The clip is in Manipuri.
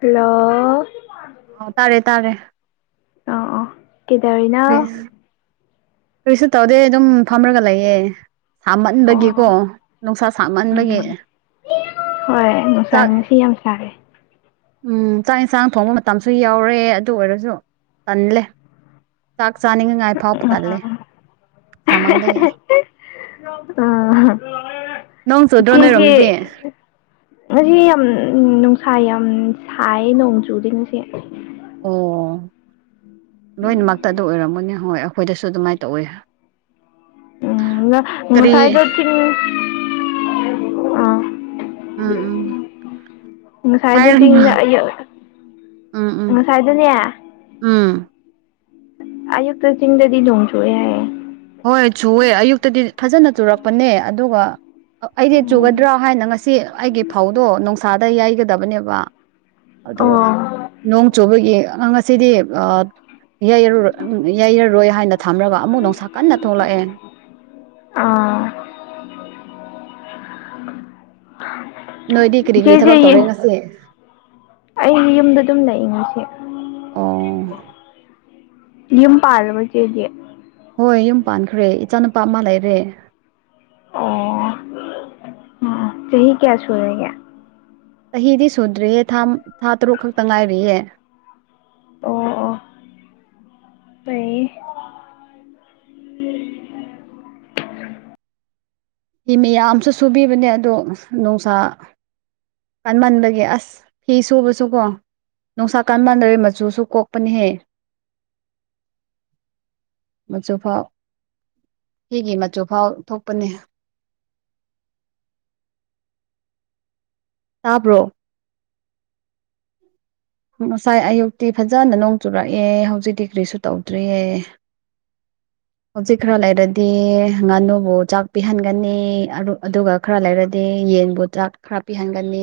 ꯍꯜꯂꯣ꯫ ꯑꯣ ꯇꯥꯔꯦ ꯇꯥꯔꯦ꯫ ꯀꯦꯗꯧꯔꯤꯅꫭ꯫ ꯀꯔꯤꯁꯨ ꯇꯧꯗꯦ ꯑꯗꯨꯝ ꯐꯝꯂꯒ ꯂꯩꯌꯦ꯫ ꯁꯥꯝꯃꯟꯕꯒꯤꯀꯣ ꯑꯣ ꯅꯨꯡꯁꯥ ꯁꯥꯝꯃꯟꯕꯒꯤ꯫ ꯎꯝ ꯍꯣꯏ ꯅꯨꯡꯁꯥꯏ ꯉꯁꯤ ꯌꯥꯝ ꯁꯥꯏ꯫ ꯎꯝ ꯆꯥꯛ ꯌꯦꯟꯁꯥꯡ ꯊꯣꯡꯕ ꯃꯇꯝꯁꯨ ꯌꯥꯎꯔꯦ ꯑꯗꯨ ꯑꯣꯏꯔꯁꯨ ꯇꯜꯂꯦ꯫ ꯆꯥꯛ ꯆꯥꯅꯤꯡꯉꯥꯉꯥꯏ ꯐꯥꯎꯕ ꯇꯜꯂꯦ꯫ ꯁꯥꯃꯟꯕꯒꯤ ꯑ꯫ ꯅꯣꯡ ꯆꯨꯗ꯭ꯔꯣ ꯏꯆꯦꯒꯤ꯫ ꯅꯣꯏꯔꯣꯝꯗꯗꯤ ꯉꯁꯤ ꯌꯥꯝ ꯅꯨꯡꯁꯥ ꯌꯥꯝ ꯁꯥꯏ ꯅꯣꯡ ꯆꯨꯗꯦ ꯉꯁꯤ꯫ ꯑꯣ INAUDIBLE ꯂꯣꯏꯅꯃꯛꯇ ꯑꯗꯨ ꯑꯣꯏꯔꯝꯒꯅꯤ ꯍꯣꯏ ꯑꯩꯈꯣꯏꯗꯁꯨ ꯑꯗꯨꯃꯥꯏꯅ ꯇꯧꯋꯦ꯫ ꯎꯝ ꯀꯔꯤ ꯉꯁꯥꯏꯗꯣ ꯆꯤꯡ꯫ ꯑꯥ ꯎꯝ ꯎꯝ꯫ ꯉꯁꯥꯏꯗꯨ ꯍꯥꯏꯔꯅꯨ ꯆꯤꯡꯗ ꯑꯌꯨꯛ ꯎꯝ ꯎꯝ ꯉꯁꯥꯏꯗꯨꯅꯦ꯫ ꯎꯝ꯫ ꯑꯌꯨꯛꯇ ꯆꯤꯡꯗꯗꯤ ꯅꫭꯡ ꯆꯨꯌꯦ ꯍꯥꯏꯌꯦ꯫ ꯍꯣꯏ ꯆꯨꯑꯦ ꯑꯌꯨꯛꯇꯗꯤ ꯐꯖꯅ ꯆꯨꯔꯛꯄꯅꯦ ꯑꯗꯨꯒ꯫ ꯑꯩꯗꯤ ꯎꯝ ꯆꯨꯒꯗ꯭ꯔ ꯍꯥꯏꯅ ꯉꯁꯤ ꯑꯩꯒꯤ ꯐꯧꯗꯣ ꯅꯨꯡꯁꯥꯗ ꯌꯥꯩꯒꯗꯕꯅꯦꯕ꯫ ꯑꯗꯣ ꯑꯣ ꯅꯣꯡ ꯆꯨꯕꯒꯤ ꯑ ꯉꯁꯤꯗꯤ ꯑꯥ꯫ ꯌꯩꯔꯣꯏ ꯌꯩꯔꯔꯣꯏ ꯍꯥꯏꯅ ꯊꯝꯔꯒ ꯑꯃꯨꯛ ꯅꯨꯡꯁꯥ ꯀꯟꯅ ꯊꯣꯛꯂꯛꯑꯦ ꯑꯥ ꯅꯣꯏꯗꯤ ꯀꯔꯤ ꯀꯔꯤ ꯏꯆꯦꯁꯦ ꯊꯕꯛ ꯇꯧꯔꯦ ꯉꯁꯤ ꯑꯩꯒꯤ ꯌꯨꯝꯗ ꯑꯗꯨꯝ ꯂꯩꯏ ꯉꯁꯤ ꯑꯣ ꯌꯨꯝ ꯄꯥꯜꯂꯕ ꯆꯦꯗꯤ ꯍꯣꯏ ꯌꯨꯝ ꯄꯥꯟꯈ꯭ꯔꯦ ꯏꯆꯥ ꯅꯨꯨꯄꯥ ꯑꯃ ꯂꯩꯔꯦ ꯑꯣ ꯎꯝ ꯆꯍꯤ ꯀꯌꯥ ꯁꯨꯨꯔꯒꯦ꯫ ꯆꯍꯤꯗꯤ ꯁꯨꯗ꯭ꯔꯤꯌꯦ ꯊꯥꯝ ꯊꯥ ꯇꯔꯨꯛ ꯈꯛꯇ ꯉꯥꯏꯔꯤꯌꯦ꯫ ꯑꯣ ꯑꯣ ꯐꯩꯌꯦ꯫ [unintelligible] ꯐꯤ ꯃꯌꯥꯝꯁꯨ ꯁꯨꯕꯤꯕꯅꯦ ꯑꯗꯣ ꯅꯨꯡꯁꯥ꯫ ꯀꯥꯟꯃꯟꯥꯟꯕꯒꯤ ꯑꯁ ꯐꯤ ꯁꯨꯕꯁꯨ ꯀꯣ꯫ ꯅꯨꯡꯁꯥ ꯀꯥꯟ ꯃꯥꯟꯅꯔꯦ ꯃꯆꯨꯁꯨ ꯀꯣꯛꯄꯅꯦꯍꯦ [inaudible] ꯃꯆꯨꯐꯥꯎ ꯁꯤꯒꯤ ꯃꯆꯨꯐꯥꯎ ꯊꯣꯛꯄꯅꯦ ꯇꯥꯕ꯭ꯔꯣ ꯉꯁꯥꯏ ꯑꯌꯨꯛꯇꯤ ꯐꯖꯅ ꯅꯣꯡ ꯆꯨꯔꯛꯑꯦ ꯍꯧꯖꯤꯛ ꯗꯤ ꯀ꯭ꯔꯤꯁꯨ ꯇꯧꯗ꯭ꯔꯤꯌꯦ [inaudible] ꯍꯧꯖꯤꯛ ꯈꯔ ꯂꯩꯔꯗꯤ ꯉꯥꯅꯨꯕꯨ ꯆꯥꯛ ꯄꯤꯍꯟꯒꯅꯤ ꯑꯗꯨꯒ ꯈꯔ ꯂꯩꯔꯗꯤ ꯌꯦꯟꯕꯨ ꯆꯥꯛ ꯈꯔ ꯄꯤꯍꯟꯒꯅꯤ